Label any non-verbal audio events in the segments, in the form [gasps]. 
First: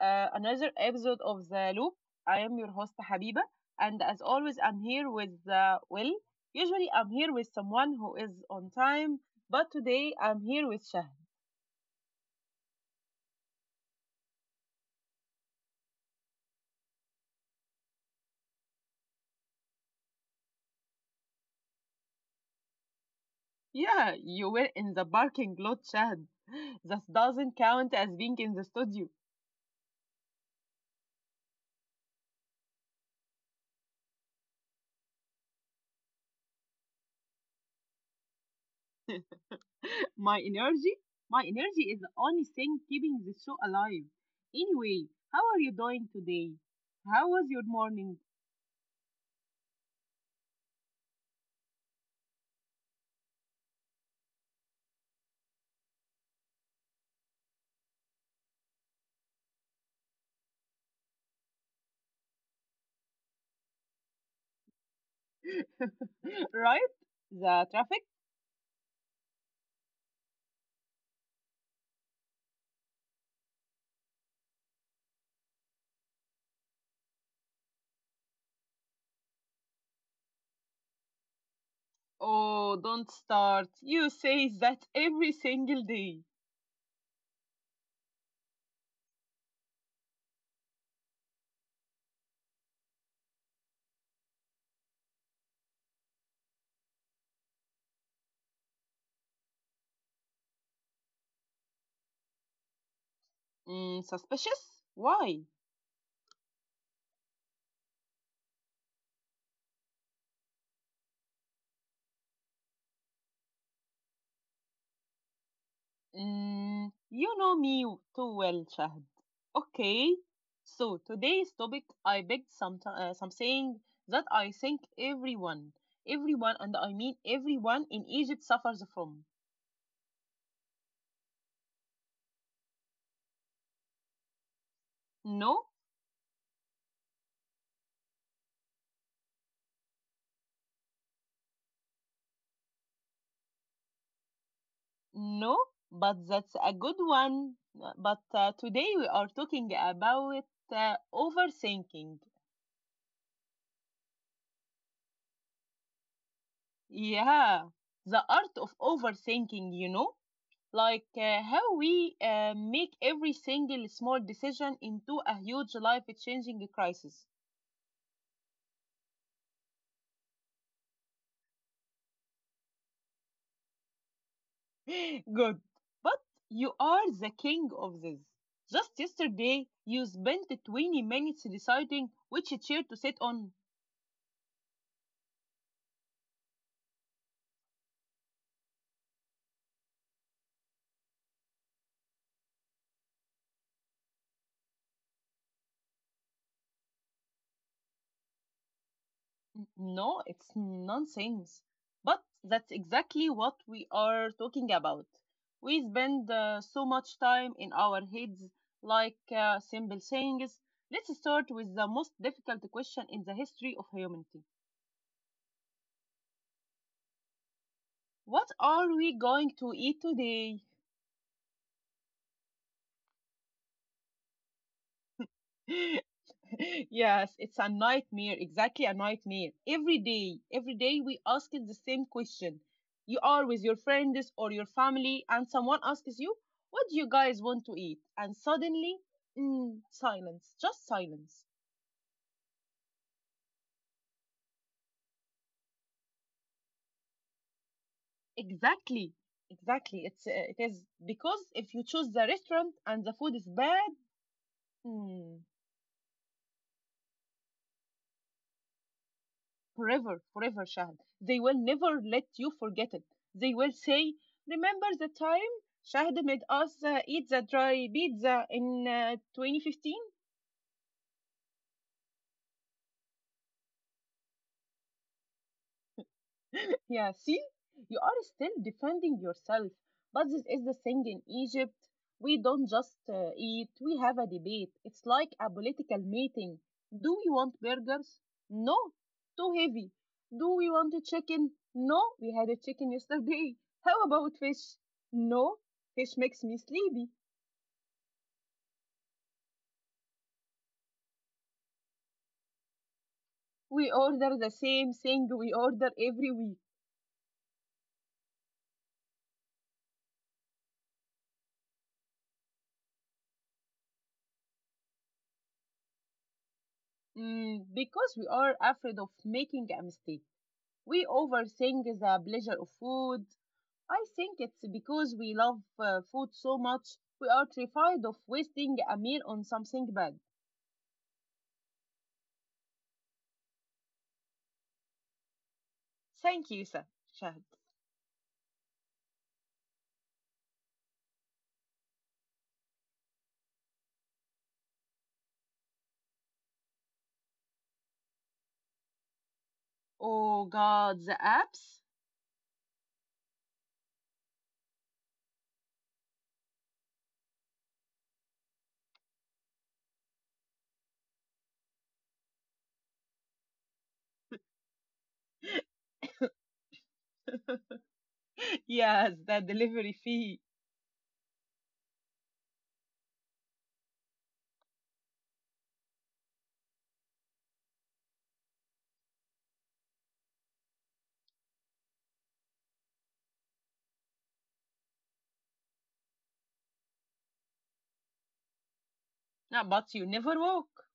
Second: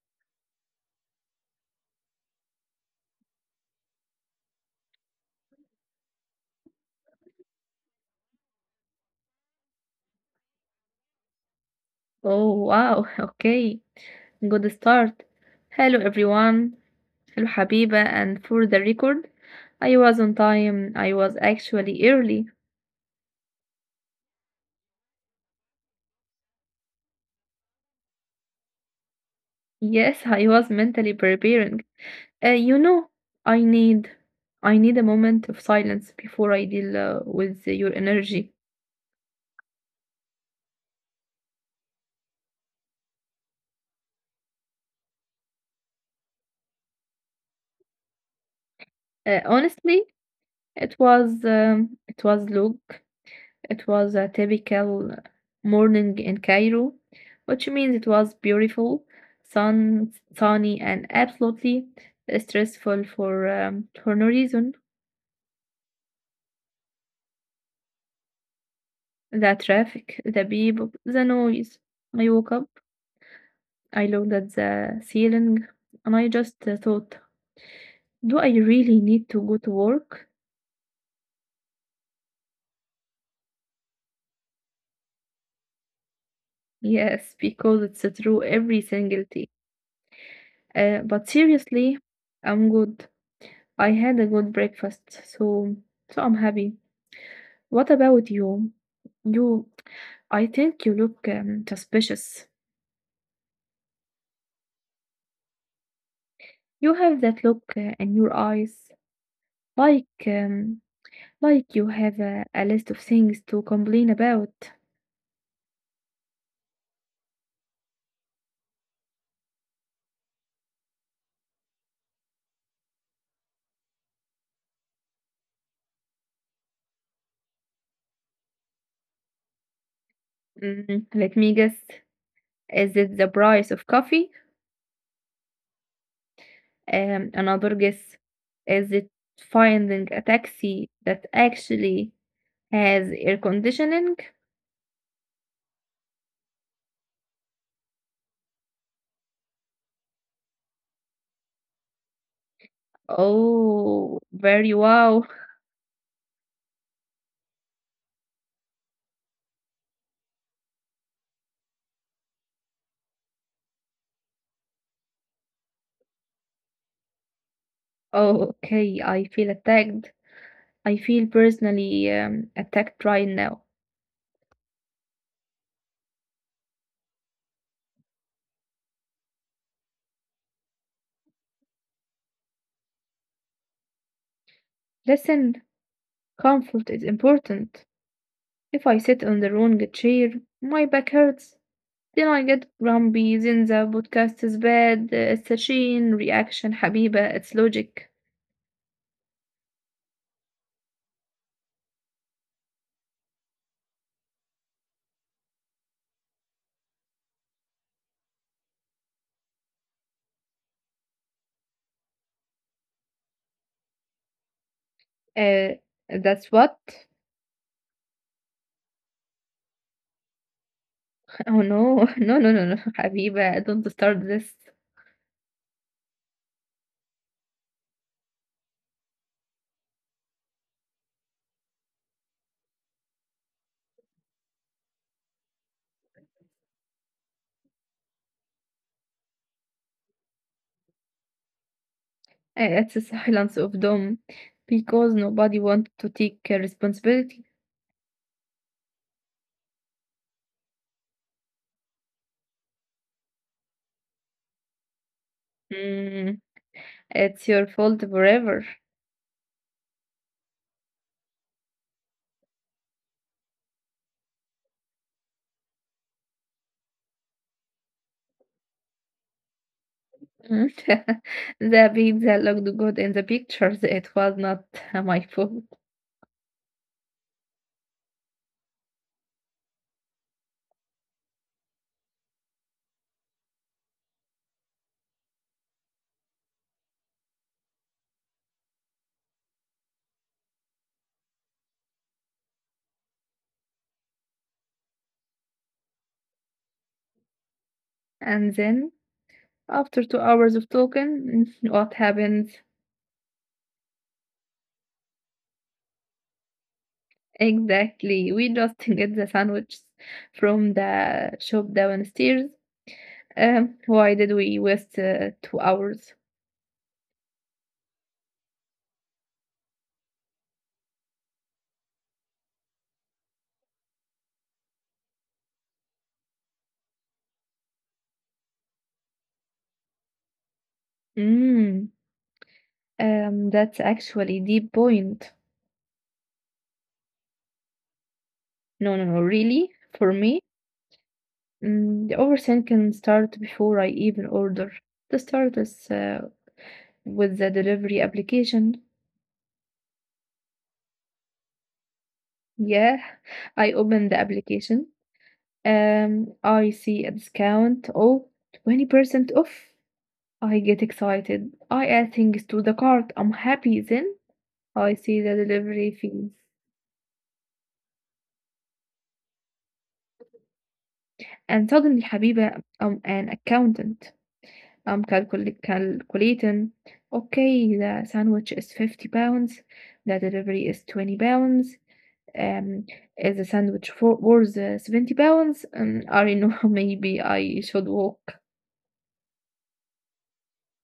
another episode of The Loop. I am your host, Habiba, and as always, I'm here with Will. Usually, I'm here with someone who is on time, but today I'm here with Shahd. Oh wow, [laughs] okay, good start. Hello everyone, hello Habiba, and for the record, I was on time, I was actually early. Yeah, you were in the parking lot, Shahd. That doesn't count as being in the studio. Yes, I was mentally preparing. Uh, you know, I need I need a moment of silence before I deal with your energy. [laughs] My energy? My energy is the only thing keeping the show alive. Anyway, how are you doing today? How was your morning? Honestly, it was Luke. It was a typical morning in Cairo, which means it was beautiful, sunny, and absolutely stressful for no reason. [laughs] Right? The traffic? The traffic, the people, the noise. I woke up. I looked at the ceiling, and I just thought. Do I really need to go to work? Oh, don't start. You say that every single day. Yes, because it's true every single day. But seriously, I'm good. I had a good breakfast, so I'm happy. What about you? You, I think you look suspicious. Mm, suspicious? Why? You have that look in your eyes, like um, like you have a list of things to complain about. Mm, you know me too well, Shahd. Okay. So today's topic, I picked something that I think everyone, and I mean everyone in Egypt suffers from. Mm, let me guess. Is it the price of coffee? No, Another guess, is it finding a taxi that actually has air conditioning? No, but that's a good one. But today we are talking about overthinking. Oh, very wow. Yeah, the art of overthinking, you know, how we make every single small decision into a huge life changing crisis. Oh, okay. I feel attacked. I feel personally attacked right now. [gasps] [laughs] Good. But you are the king of this. Just yesterday, you spent 20 minutes deciding which chair to sit on. Listen, comfort is important. If I sit on the wrong chair, my back hurts. Then I get grumpy. Then the podcast is bad. Sachin, reaction, Habiba, it's logic. No, it's nonsense. But that's exactly what we are talking about. We spend so much time in our heads, simple sayings. Let's start with the most difficult question in the history of humanity. Uh, that's what? What are we going to eat today? Oh no, [laughs] no, no, no, no, [laughs] Habiba, don't start this. [gasps] [laughs] Yes, it's a nightmare, exactly a nightmare. Every day, we ask it the same question. You are with your friends or your family, and someone asks you, what do you guys want to eat? And suddenly, mm, silence, just silence. It's a silence of doom because nobody wants to take responsibility. Exactly, exactly. It is because if you choose the restaurant and the food is bad, mm, Mm, it's your fault forever. Forever, Shahad. They will never let you forget it. They will say, remember the time Shahad made us eat the dry pizza in 2015? Mm. [laughs] The pizza looked good in the pictures. It was not [laughs] my fault. Yeah, see, you are still defending yourself. But this is the thing in Egypt. We don't just eat, we have a debate. It's like a political meeting. Do we want burgers? No, too heavy. Do we want a chicken? No, we had a chicken yesterday. [laughs] How about fish? No, fish makes me sleepy. And then, after 2 hours of talking, [laughs] what happens? We order the same thing we order every week. Exactly, we just [laughs] get the sandwiches from the shop downstairs. Why did we waste 2 hours? Mm, because we are afraid of making a mistake. We overthink the pleasure of food. I think it's because we love food so much, we are terrified of wasting a meal on something bad. Mm, that's actually deep point. Thank you, Shahd. No, no, no, really, for me, mm, the overthink can start before I even order. The start is with the delivery application. Oh God, the apps? Yeah, [laughs] I open the application. I see a discount. Oh, 20% off. I get excited. I add things to the cart. I'm happy then. I see the delivery [laughs] fees. Yes, the delivery fee. And suddenly, Habiba, I'm an accountant. Calculating. Okay, the sandwich is 50 pounds. The delivery is 20 pounds. Um, is the sandwich for worth 70 pounds? I don't know. [laughs] Maybe I should walk. No, but you never walk.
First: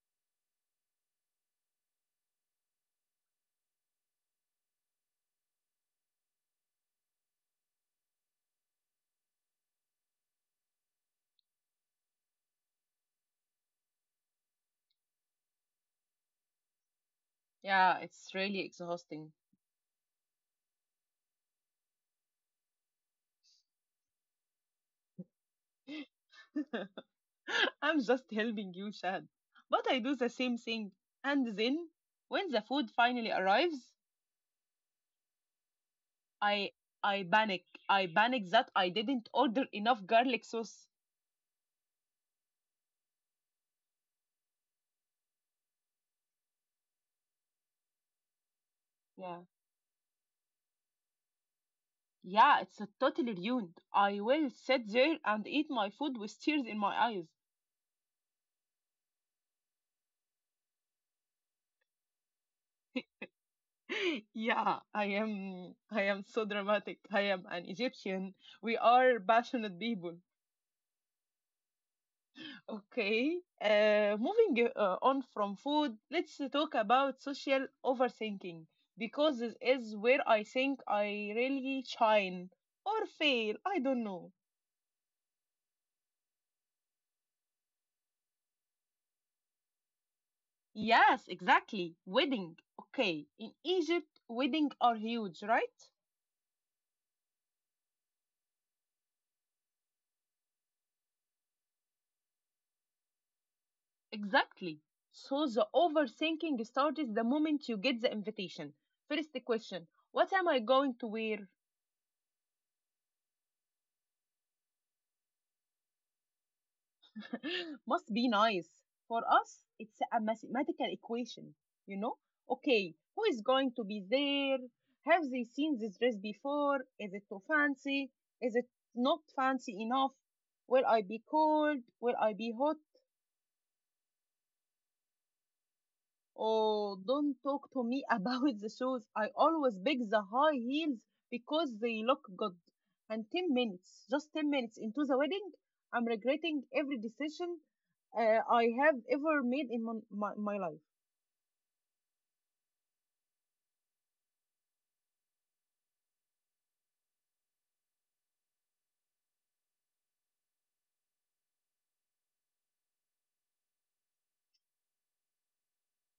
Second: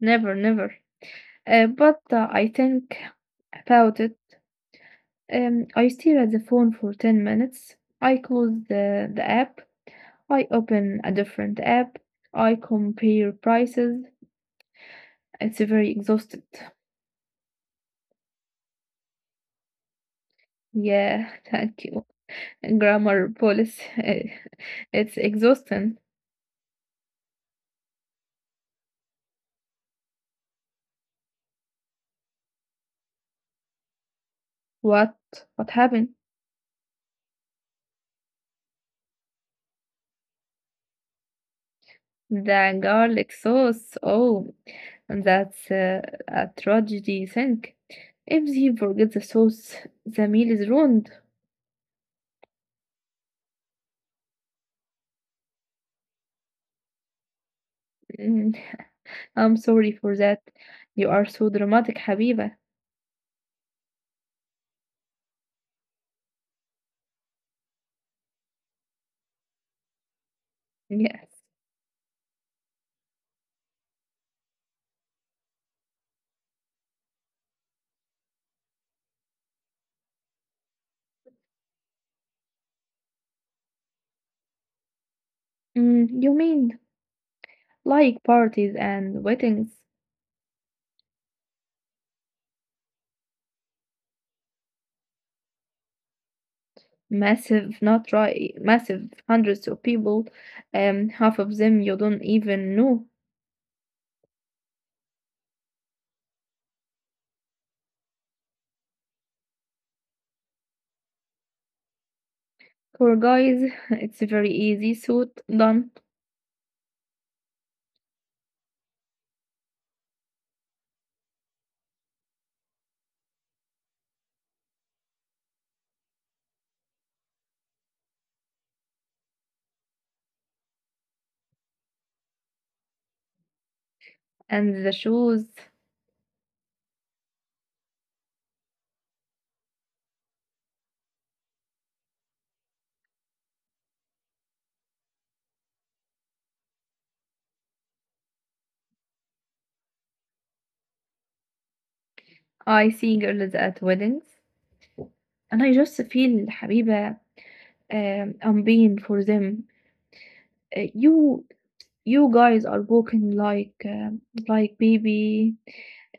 Never, never. But I think about it. I stare at the phone for 10 minutes. I close the app. I open a different app. I compare prices. It's very exhausted. Yeah, it's really exhausting. Yeah, [laughs] thank you, grammar police. [laughs] It's exhausting. [laughs] I'm just helping you, Shahd. But I do the same thing. And then, when the food finally arrives, What what happened? I I panic. I panic that I didn't order enough garlic sauce. The garlic sauce. Oh, that's a tragedy. Think, if they forget Yeah. the sauce, the meal is ruined. Yeah, it's totally ruined. I will sit there and eat my food with tears in my eyes. Mm, I'm sorry for that. You are so dramatic, Habiba. [laughs] Yeah, I am so dramatic. I am an Egyptian. We are passionate people. Yes. Okay. Moving on from food, let's talk about social overthinking because this is where I think I really shine or fail. I don't know. Mm, you mean like parties and weddings? Yes, exactly. Wedding. Okay. In Egypt, wedding are huge, right? Massive, not right. Massive, hundreds of people. Half of them you don't even know. Exactly. So the overthinking starts the moment you get the invitation. First question, what am I going to wear? For guys, [laughs] it's very easy, suit, done, [laughs] Must be nice. For us, it's a mathematical equation. You know? Okay, who is going to be there? Have they seen this dress before? Is it too fancy? Is it not fancy enough? Will I be cold? Will I be hot? and the shoes. Oh, don't talk to me [laughs] about the shoes. I always pick the high heels because they look good. And 10 minutes, just 10 minutes into the wedding, I'm regretting every decision I have ever made in my life. I see girls at weddings, and I just feel حبيبة, I'm being for them. You you guys are walking like baby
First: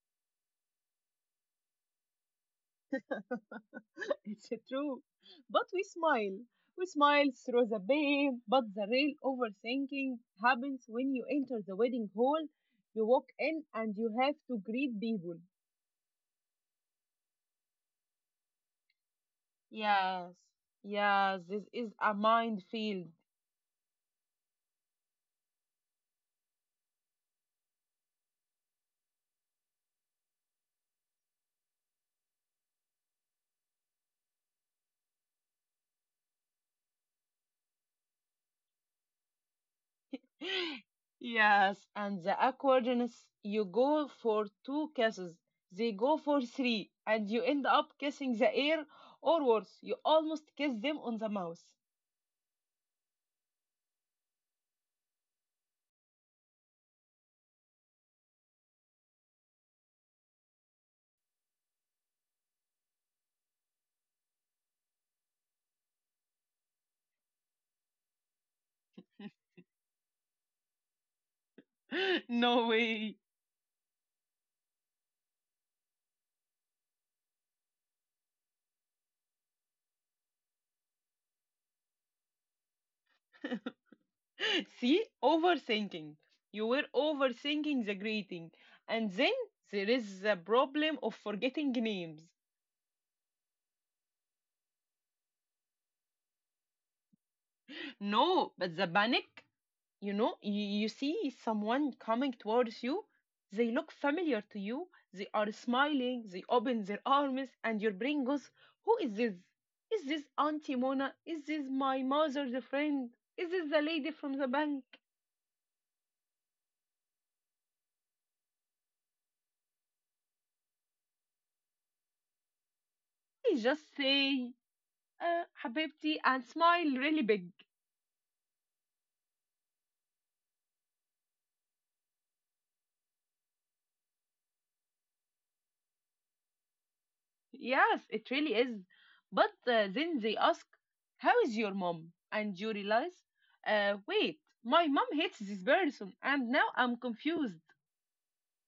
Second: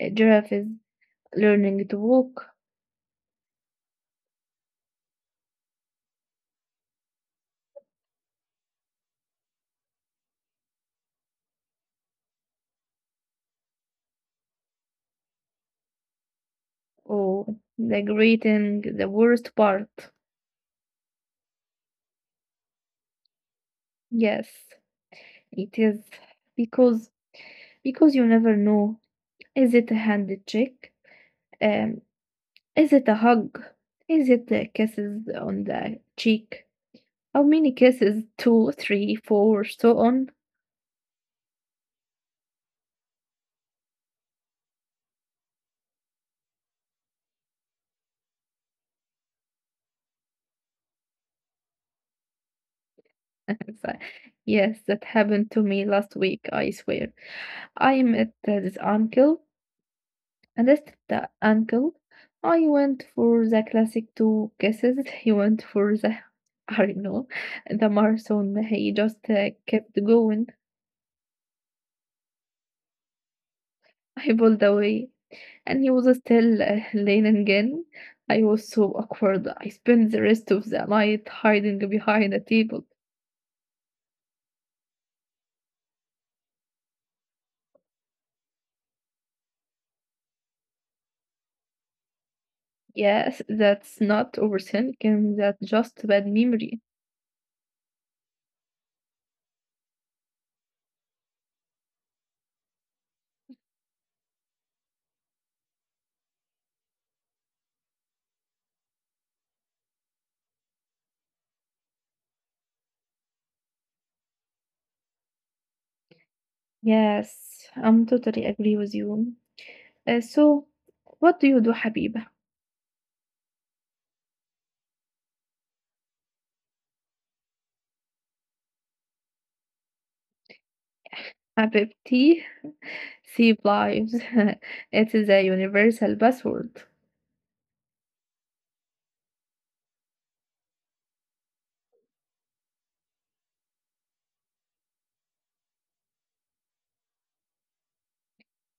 giraffe is learning to walk. [laughs] It's true. But we smile. We smile through the pain, but the real overthinking happens when you enter the wedding hall, you walk in, and you have to greet people. Oh, the greeting, the worst part. Yes. Yes, this is a minefield. Yes, it is because you never know. Is it a hand check? Um, Is it a hug? Is it the kisses on the cheek? How many kisses? Two, three, four, so on. Yes, and the awkwardness, you go for two kisses, they go for three, and you end up kissing the air, or worse, you almost kiss them on the mouth. [gasps] [laughs] So, yes, that happened to me last week, I swear. I met this uncle, and this the uncle. I went for the classic two kisses. [laughs] He went for the, [laughs] I don't know, the marathon. He just kept going. [laughs] No way. I pulled away, and he was still leaning again. I was so awkward. I spent the rest of the night hiding behind a table. [laughs] See, overthinking. You were overthinking the greeting. And then there is the problem of forgetting names. Yes, that's not overthinking, that's just bad memory. No, but the panic, you know, you see someone coming towards you, they look familiar to you, they are smiling, they open their arms and your brain goes, who is this? Is this auntie Mona? Is this my mother's friend? Is this the lady from the bank? Yes, I'm totally agree with you. So, what do you do, Habiba? You just say, habibti, and smile really big. Habibti, save lives. [laughs] It is a universal password. Yes, it really is, but then they ask, how is your mom? And you realize, wait, my mom hates this person and now I'm confused.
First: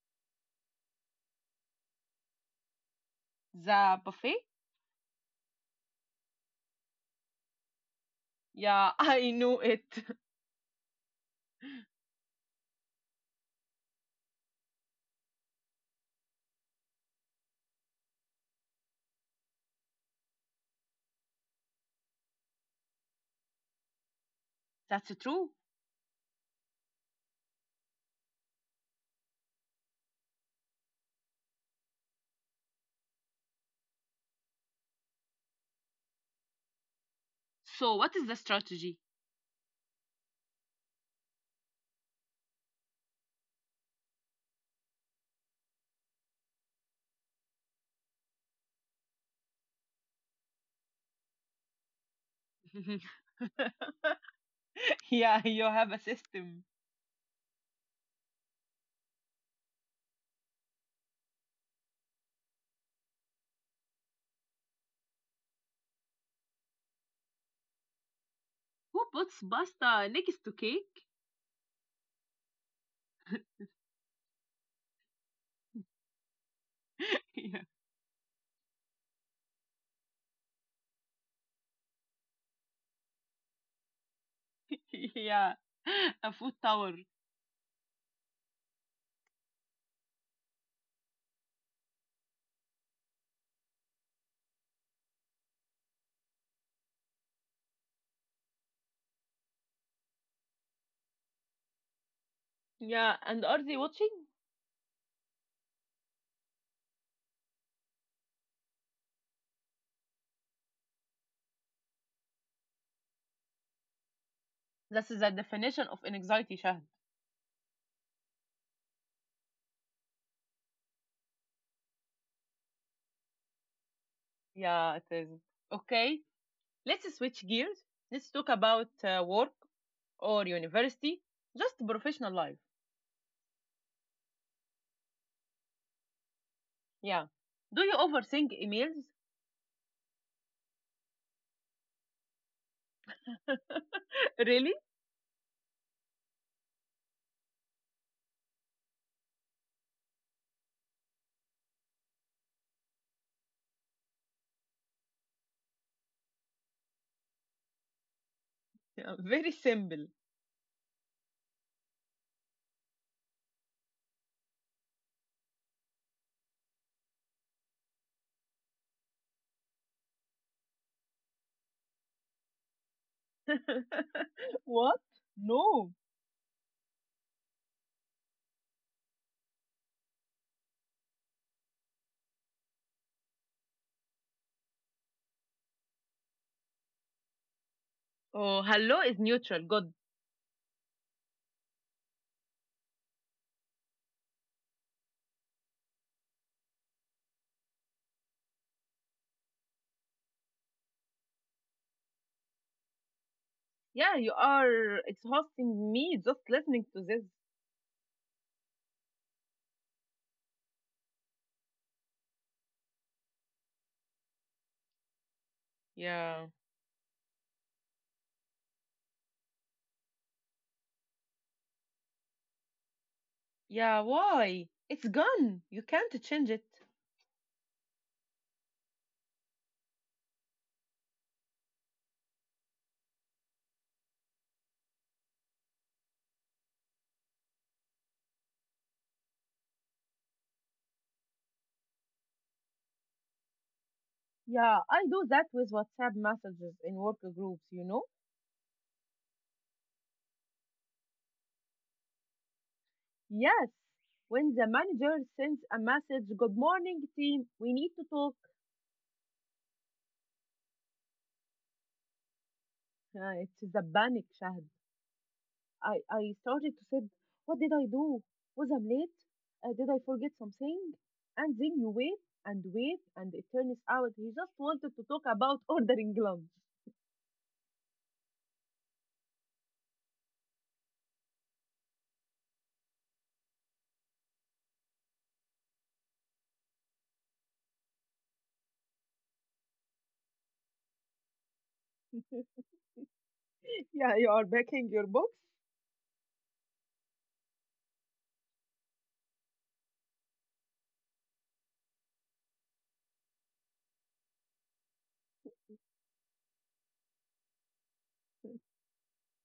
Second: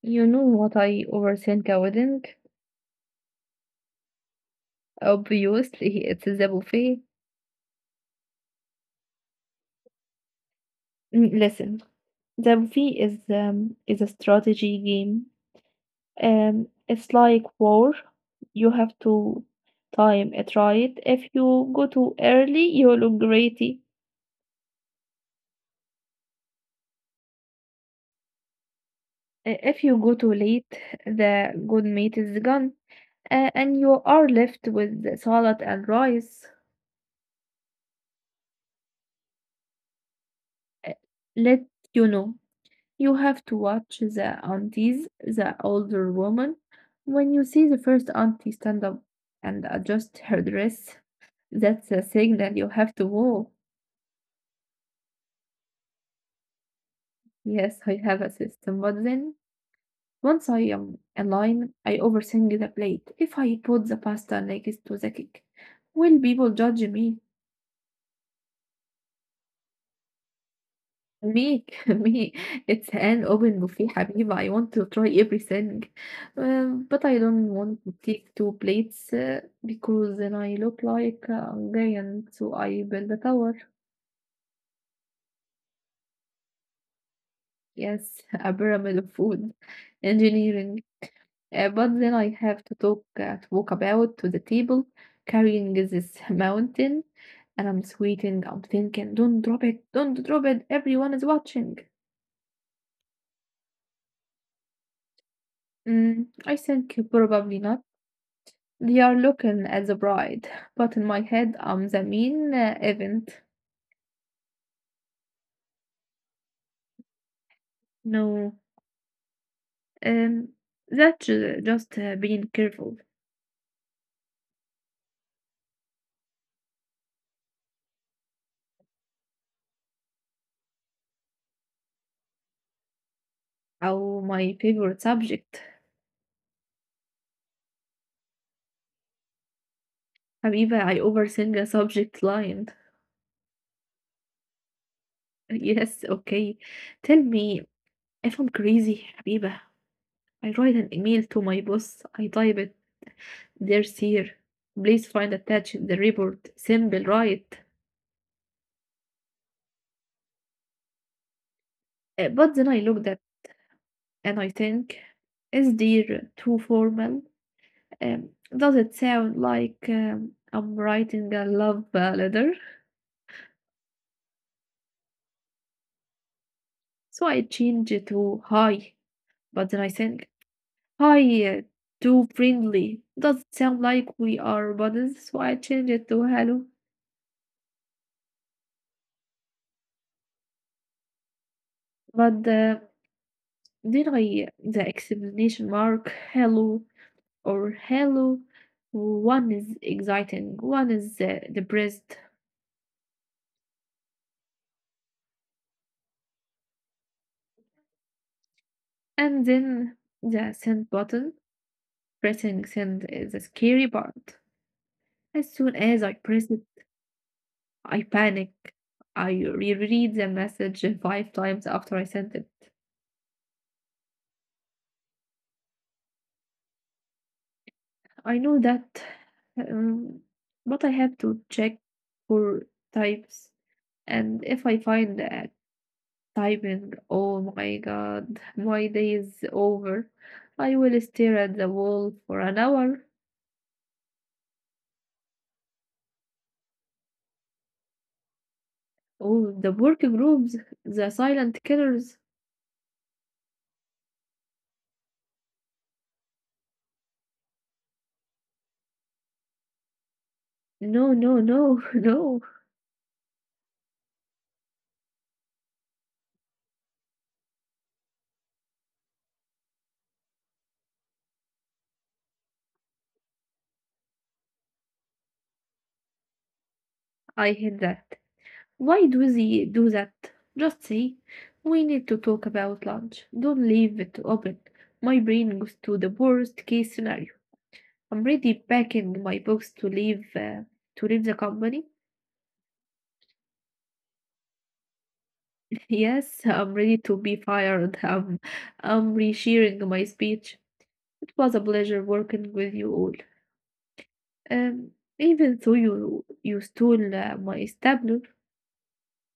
You know what I overthink a wedding? The buffet? Obviously, it's the buffet. Yeah, [laughs] I know it. Mm, listen, the movie is a strategy game. It's like war. You have to time it right. If you go too early, you look greedy. [laughs] That's true. If you go too late, the good meat is gone, and you are left with the salad and rice. So, what is the strategy? Uh, Let You know, you have to watch the aunties, the older woman. When you see the first auntie stand up and adjust her dress, that's a signal you have to [laughs] walk. Yeah, you have a system. Yes, I have a system, but then once I am aligned, I overthink the plate. If I put the pasta next to the cake, will people judge me? Who puts pasta next to cake? Me, [laughs] me. It's an open buffet, حبيبي. I want to try everything, but I [laughs] Yeah. don't want to take two plates because then I look like a giant. So I build a tower. [laughs] Yeah, a food tower. Yes, [laughs] a pyramid of food engineering. But then I have to talk to walk about to the table carrying this [laughs] mountain, and I'm sweating, I'm thinking, don't drop it, everyone is watching. Yeah, and are they watching? Mm, I think probably not. They are looking at the bride, [laughs] but in my head I'm the mean event. This is the definition of anxiety, Shahd. No, um, that's just being careful. Yeah, it is. Okay, let's switch gears. Let's talk about work or university, just professional life. Oh, my favorite subject. Yeah. Do you overthink emails? Habiba, I overthink a subject line. [laughs] [laughs] Really? Yes, okay. Tell me, if I'm crazy, حبيبة, I write an email to my boss. I type it, dear sir, please find attached the report, simple, right? [laughs] Yeah, very simple. But then I looked at, and I think, is dear too formal, um, does it sound like I'm writing a love letter? [laughs] What? No. So I change it to hi, but then I think, hi, uh, too friendly, does it sound like we are buddies? So I change it to hello. Oh, hello is neutral. Good. But then I, the exclamation mark, hello or hello. One is exciting, one is the depressed, Yeah, you are exhausting me just listening to this. and then the send button. Pressing send is the scary part. As soon as I Yeah. press it, I panic. I reread the message five times after I sent it. Yeah, why? It's gone. You can't change it. I know that, um, but I have to check for types, and if I find a typing, oh my god, my day is over. I will stare at the wall for an hour. Yeah, I do that with WhatsApp messages in work groups, you know? Oh, the working rooms, the silent killers. Yes. When the manager sends a message, good morning team, we need to talk. No, no, no, [laughs] no. It's a panic, Shahd. I started to think, what did I do? Was I late? Did I forget something? And then you wait and wait, and it turns out he just wanted to talk about ordering lunch. I hate that. Why do they do that? Just say, we need to talk about lunch. Don't leave it open. My brain goes to the worst case scenario. I'm ready packing my books to leave the company. [laughs] Yeah, you are backing your box. Yes, I'm ready to be fired. I'm resharing my speech. It was a pleasure working with you all. Um, even though you stole my stabler.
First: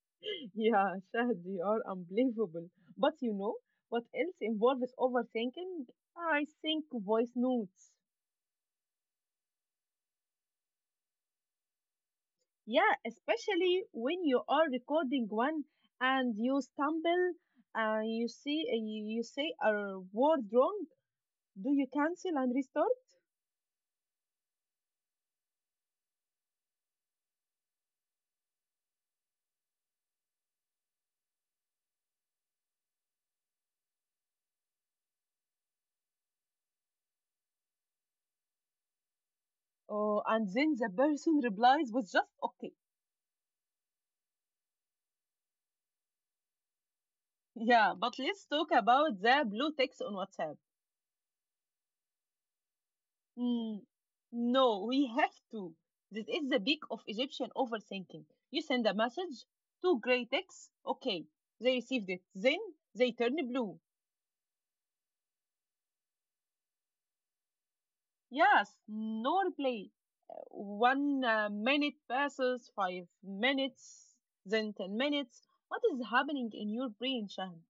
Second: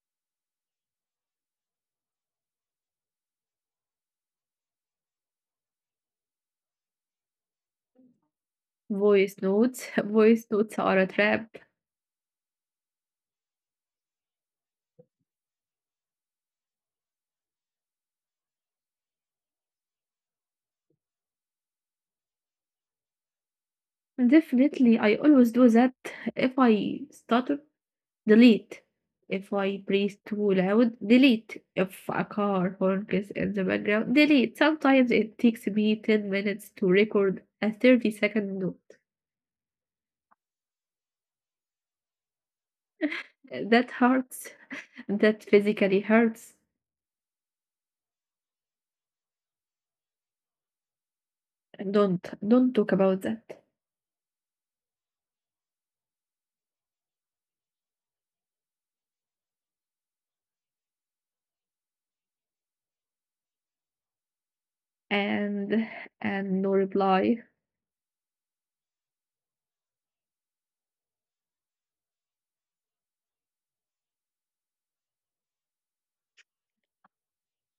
[laughs] Yeah, Shahd, you are unbelievable. But you know what else involves overthinking? I think voice notes. Voice notes, [laughs] voice notes are a trap. Yeah, especially when you are recording one and you stumble and you say a word wrong. Do you cancel and restart? Definitely, I always do that. If I stutter, delete. If I breathe too loud, delete. If a car honk is in the background, delete. Sometimes it takes me 10 minutes to record a 30-second note. Oh, and then the person replies with just okay. That hurts. That physically hurts. Yeah, but let's talk about the blue text on WhatsApp. Don't talk about that. Hmm, no, we have to. This is the peak of Egyptian overthinking. You send a message, two gray texts, okay. They received it. Then they turn blue. And and no reply. Yes, no reply. One minute passes, 5 minutes, then 10 minutes. What is happening in your brain, Shaham?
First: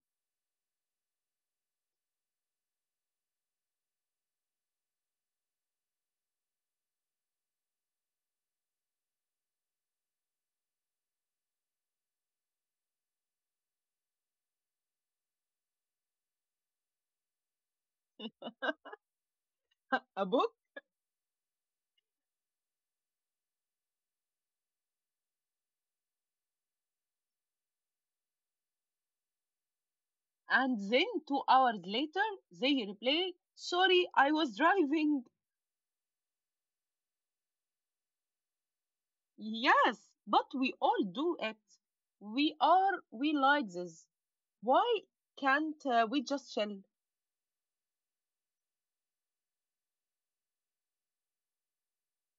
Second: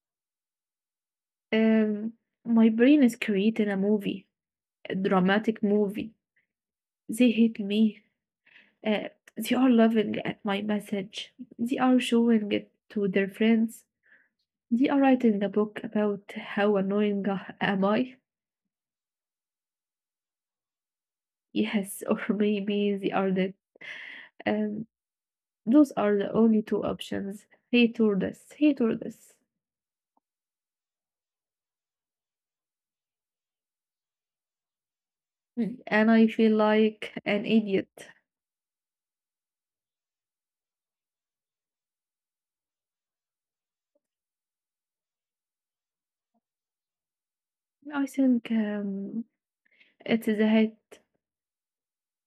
Um, my brain is creating a movie, a dramatic movie. They hate me. Uh, they are laughing at my message. They are showing it to their friends. They are writing a book about how annoying I- am I. A book, Yes, [laughs] or maybe they are dead. Um, those are the only two options. Hate or this. Hate or this. and then 2 hours later, they replay, sorry, I was driving. Mm, and I feel like an idiot. Yes, but we all do it. We like this. Why can't we just chill? I think it is a hit.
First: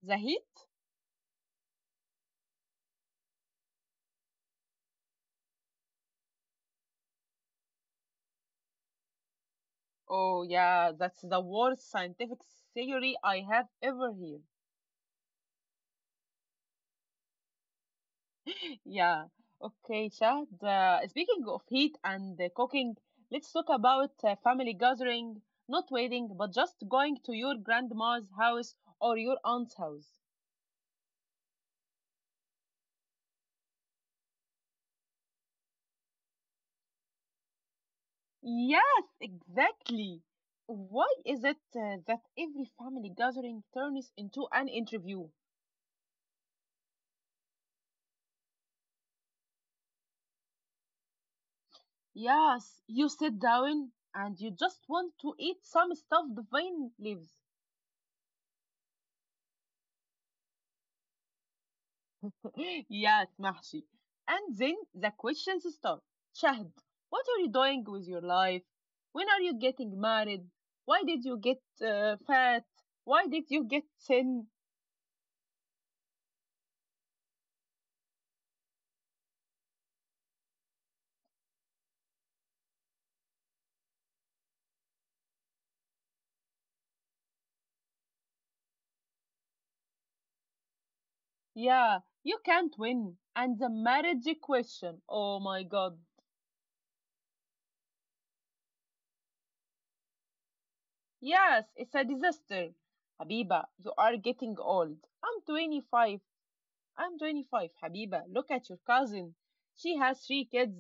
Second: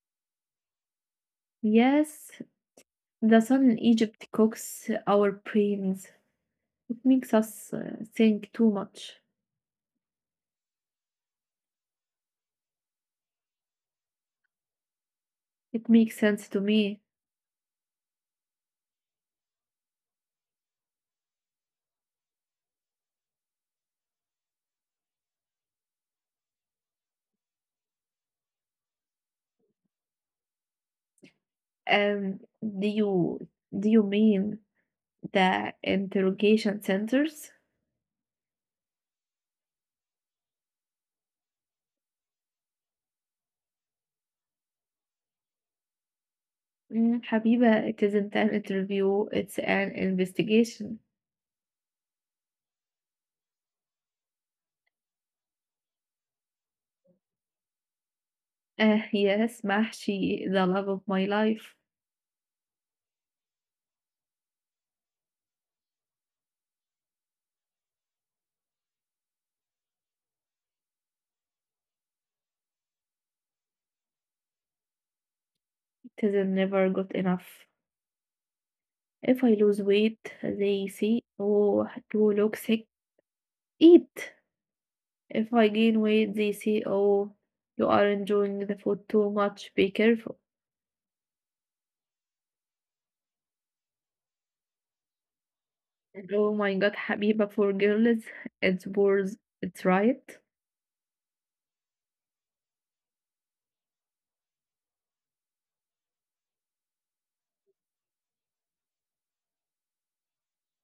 The heat? Yes, the sun in Egypt cooks our brains. It makes us think too much. Oh, yeah, that's the worst scientific theory I have ever heard. It makes sense to me. Yeah. Okay, Shahd. Speaking of heat and cooking, let's talk about family gathering, not wedding, but just going to your grandma's house or your aunt's house. Um, do you do you mean the interrogation centers? Yes, exactly. Why is it that every family gathering turns into an interview? Mm, Habiba, it isn't an interview. It's an investigation. Yes, you sit down and you just want to eat some stuffed vine leaves. Yes, Mahshi, the love of my life. Yes, Mahshi. And then the questions start. Shahd, what are you doing with your life? When are you getting married? Why did you get fat? Why did you get thin? It is never good enough. If I lose weight, they say, "Oh, you look sick, eat." If I gain weight, they say, "Oh, you are enjoying the food too much, be careful." Yeah, you can't win. And the marriage question. Oh my god. And oh my God, Habiba, for girls, it's worse. It's right. Yes, it's a disaster. Habiba, you are getting old. I'm 25. I'm 25, Habiba. Look at your cousin. She has 3 kids.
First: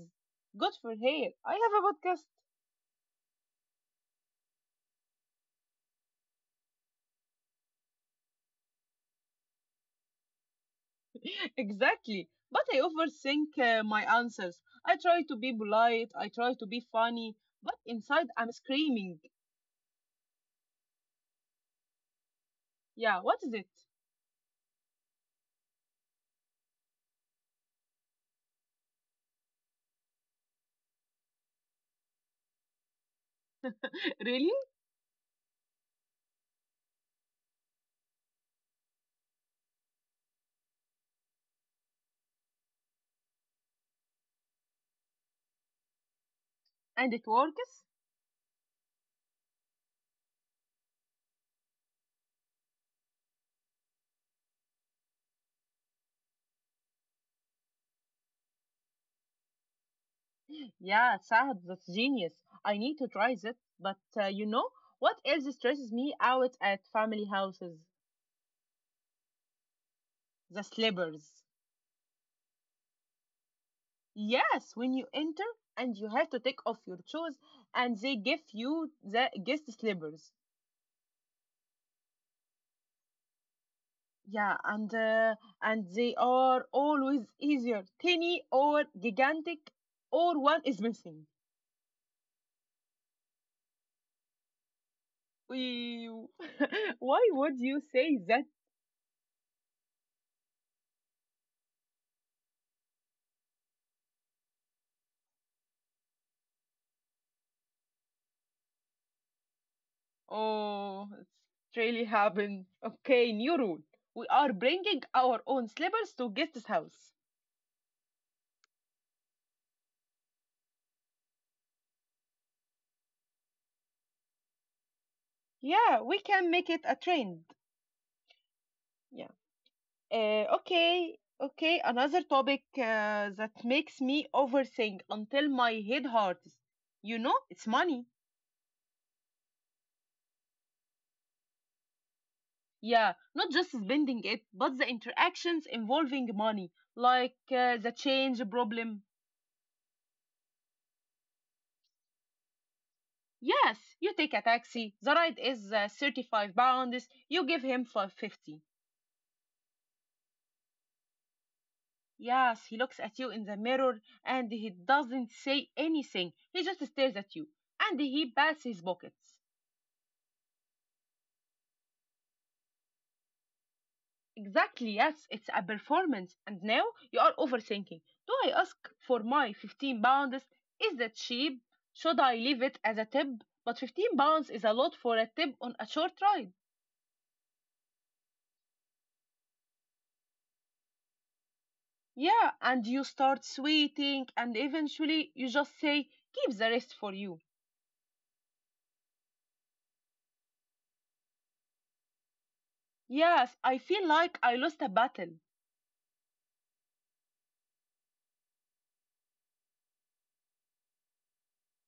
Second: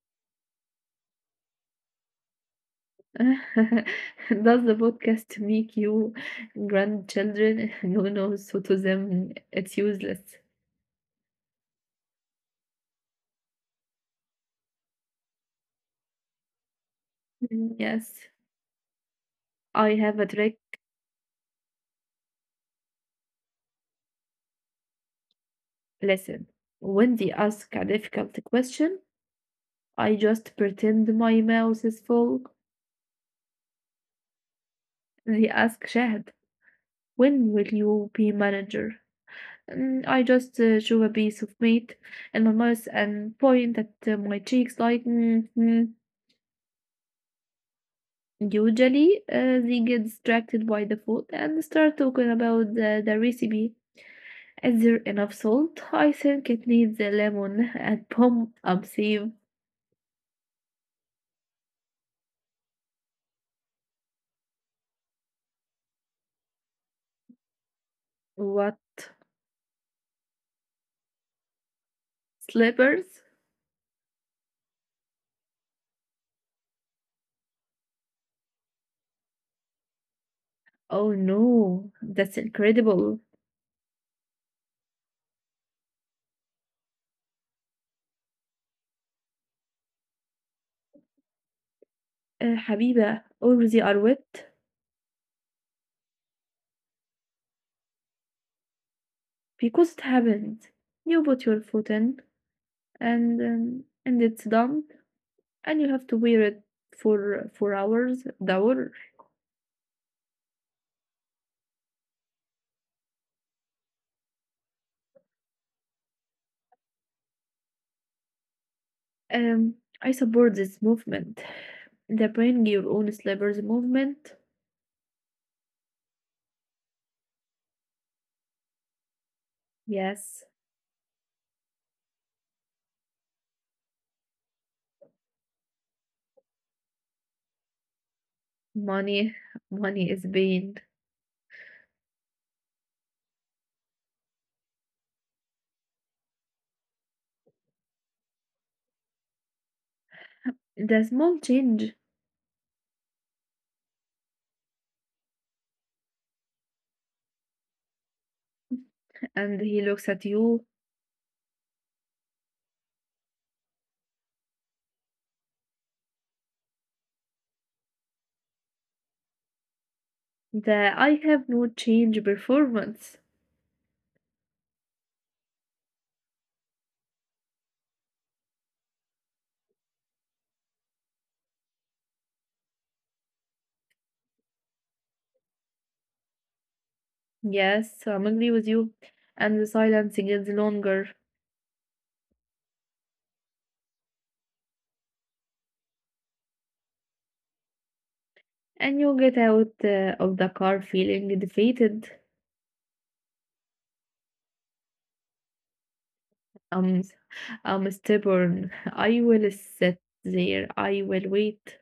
Good for her. I have a podcast. [laughs] Does the podcast make you grandchildren? [laughs] No, no, so to them, it's useless. [laughs] Exactly. But I overthink my answers. I try to be polite, I try to be funny, but Mm, inside yes, I'm screaming. I have a trick. Yeah, what is it? Listen, when they ask a difficult question, I just pretend my mouth is full. [laughs] Really? They ask Shahad, when will you be manager? And I just shove a piece of meat in my mouth and point at my cheeks like, mm, mm." And it works? Usually, they get distracted by the food and start talking about the recipe. Is there enough salt? I think it needs a lemon and boom, I'm saved. Yeah, Sahab, that's genius. I need to try that. But you know what else stresses me out at family houses? What? The slippers. Slippers? Yes, when you enter and you have to take off your shoes and they give you the guest slippers. Oh no, that's incredible. Yeah, and they are always either tiny or gigantic, or one is missing. Habiba, always you are wet, Ew. [laughs] Why would you say that? because it happened. You put your foot in, and it's done, and you have to wear it for hours, hour. Oh, it's really happened. Okay, new rule. We are bringing our own slippers to guest's house. Um, I support this movement, the bring your own slippers movement. Yeah, we can make it a trend. Yeah. Yes, Okay, okay. Another topic that makes me overthink until my head hurts. You know, it's money. money, money is being Yeah, not just spending it, but the interactions involving money, the change problem. the small change. Yes, you take a taxi. The ride is 35 pounds. You give him 550. And he looks at you. Yes, he looks at you in the mirror and he doesn't say anything. He just stares at you and he pats his pockets. The I have no change performance. Exactly, yes, it's a performance. And now you are overthinking. Do I ask for my 15 pounds? Is that cheap? Should I leave it as a tip? But 15 pounds is a lot for a tip on a short ride. Yes, I'm agree with you. And the silence gets longer, Yeah, and you start sweating, and eventually you just say, keep the rest for you. and you get out of the car feeling defeated. Yes, I feel like I lost a battle. I'm, I'm stubborn. I will sit there. I will wait.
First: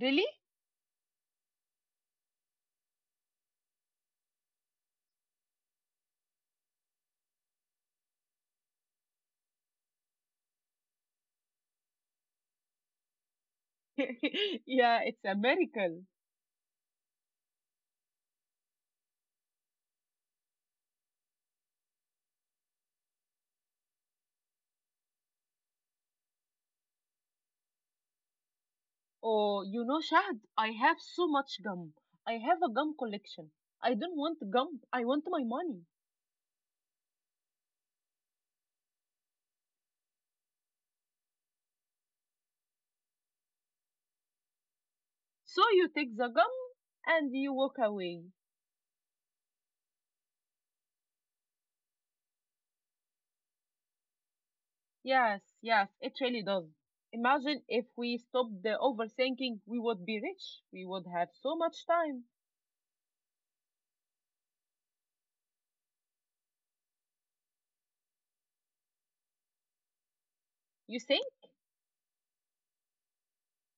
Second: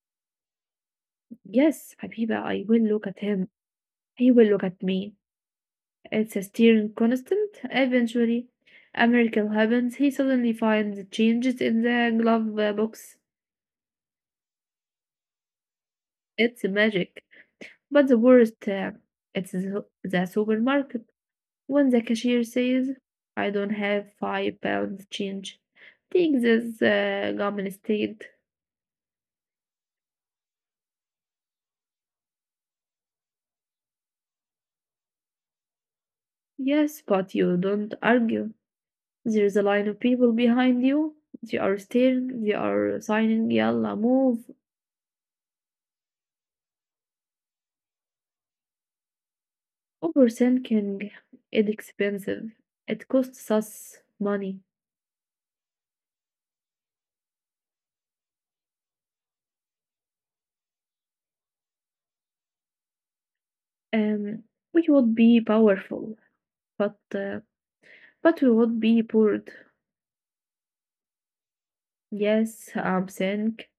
Really? Yes, Habiba, I will look at him. He will look at me. It's a steering constant. Eventually, a miracle happens. He suddenly finds changes in the glove box. [laughs] Yeah, it's a miracle. It's magic. But the worst, it's the supermarket. When the cashier says, I don't have 5 pounds change, take this gum instead. Oh, you know, Shahd, I have so much gum. I have a gum collection. I don't want gum, I want my money. Yes, but you don't argue. There's a line of people behind you. They are staring, they are signing, yalla, move. So you take the gum and you walk away. Overthinking is expensive. It costs us money. Yes, yes, it really does. Imagine if we stopped the overthinking, we would be rich. We would have so much time. Um, we would be powerful, but uh, but we would be bored. You think? Yes, I'm think.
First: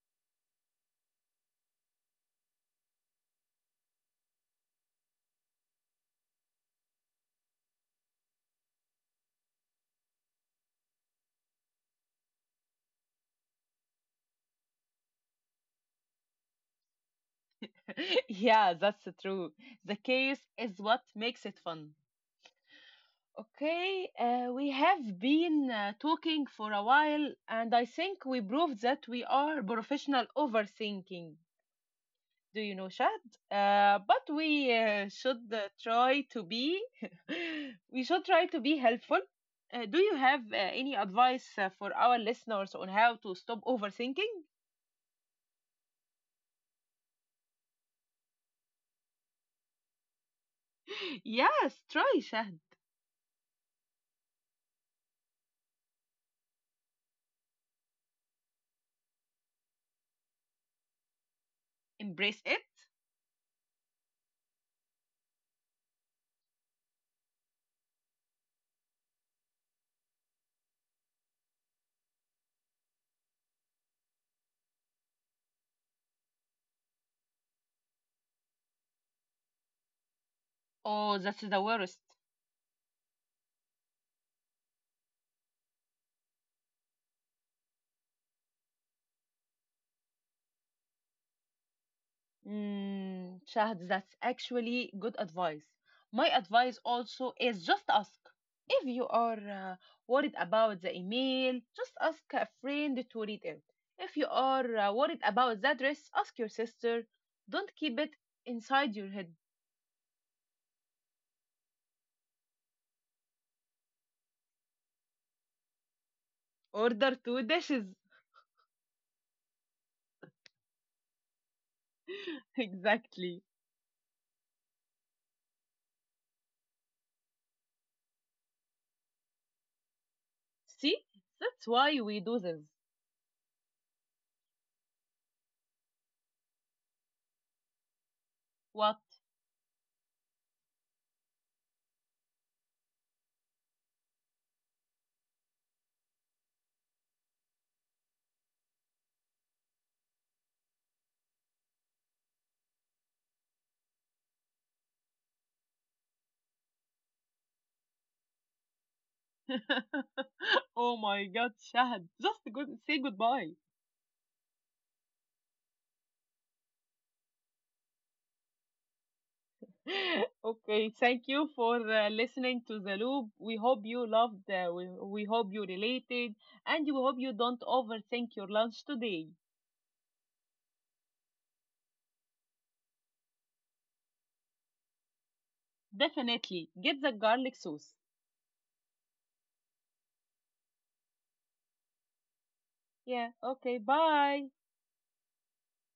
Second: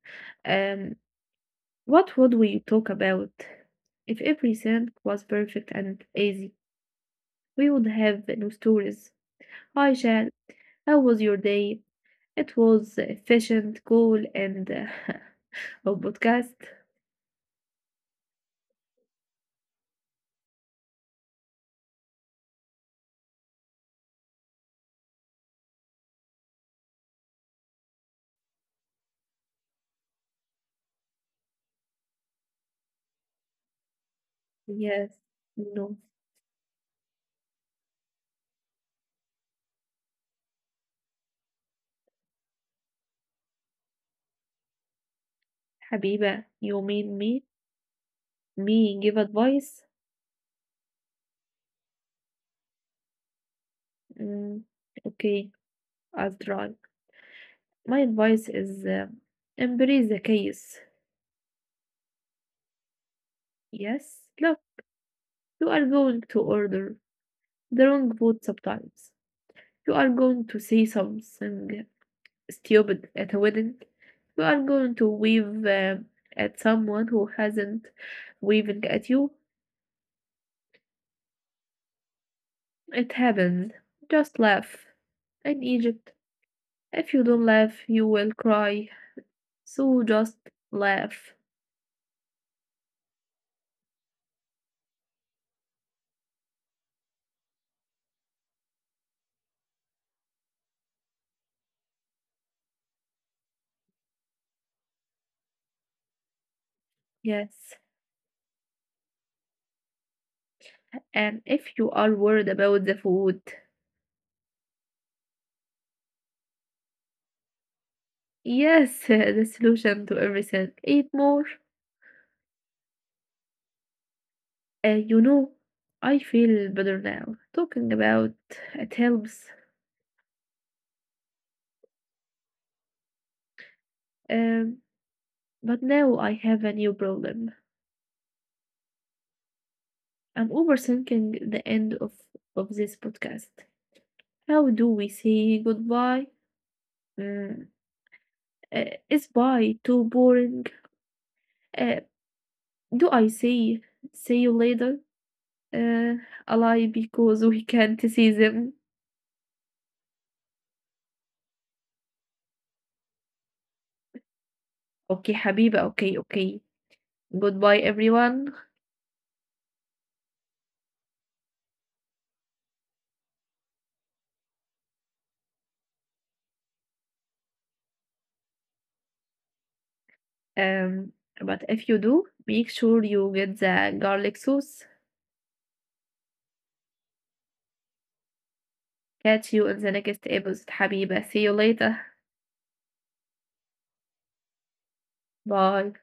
Um, What would we talk about? If every sand was perfect and easy, we would have no stories. Hi, Chad. How was your day? It was efficient, cool, and [laughs] a podcast. [laughs] Yeah, that's true. The chaos is what makes it fun. Okay, we have been talking for a while, and I think we proved that we are professional overthinking. Do you know, Shad? But we uh, Yes. should uh, No. try to be. [laughs] We should try to be helpful. Do you have any advice for our listeners on how to stop overthinking? Habiba, you mean me? Me give advice? [laughs] Yes, try, Shad. Mm, okay, I'll try. My advice is embrace the chaos. Embrace it. Yes? Look, you are going to order the wrong food sometimes. You are going to say something stupid at a wedding. You are going to wave at someone who hasn't waving at you. Oh, that's the worst. It happens. Just laugh. In Egypt, if you don't laugh, you will cry. So just laugh. Mm, Shahd, that's actually good advice. My advice also is just ask. If you are worried about the email, just ask a friend to read it. If you are worried about the address, ask your sister. Don't Yes. keep it inside your head. And if you are worried about the food, Order two dishes. [laughs] yes, [laughs] the solution to everything. Eat more. Exactly. Uh, you know, I feel better now. Talking about it helps. See, that's why we do this. Um, But now I have a new problem. What? I'm overthinking the end of this podcast. How do we say goodbye? Mm, uh, is bye too boring? Uh, do I say see you later? Uh, a lie because we can't see them. [laughs] Oh my God, Shahd, just good, say goodbye. Okay, Habiba, okay, okay. Goodbye, everyone. [laughs] Okay, thank you for listening to The Loop. We hope you loved, we hope you related, and we hope you don't overthink your lunch today. Um, but if you do, make sure you get the garlic sauce. Definitely, get the garlic sauce. Catch you in the next episode, Habiba. See you later. Yeah, okay, bye. Bye.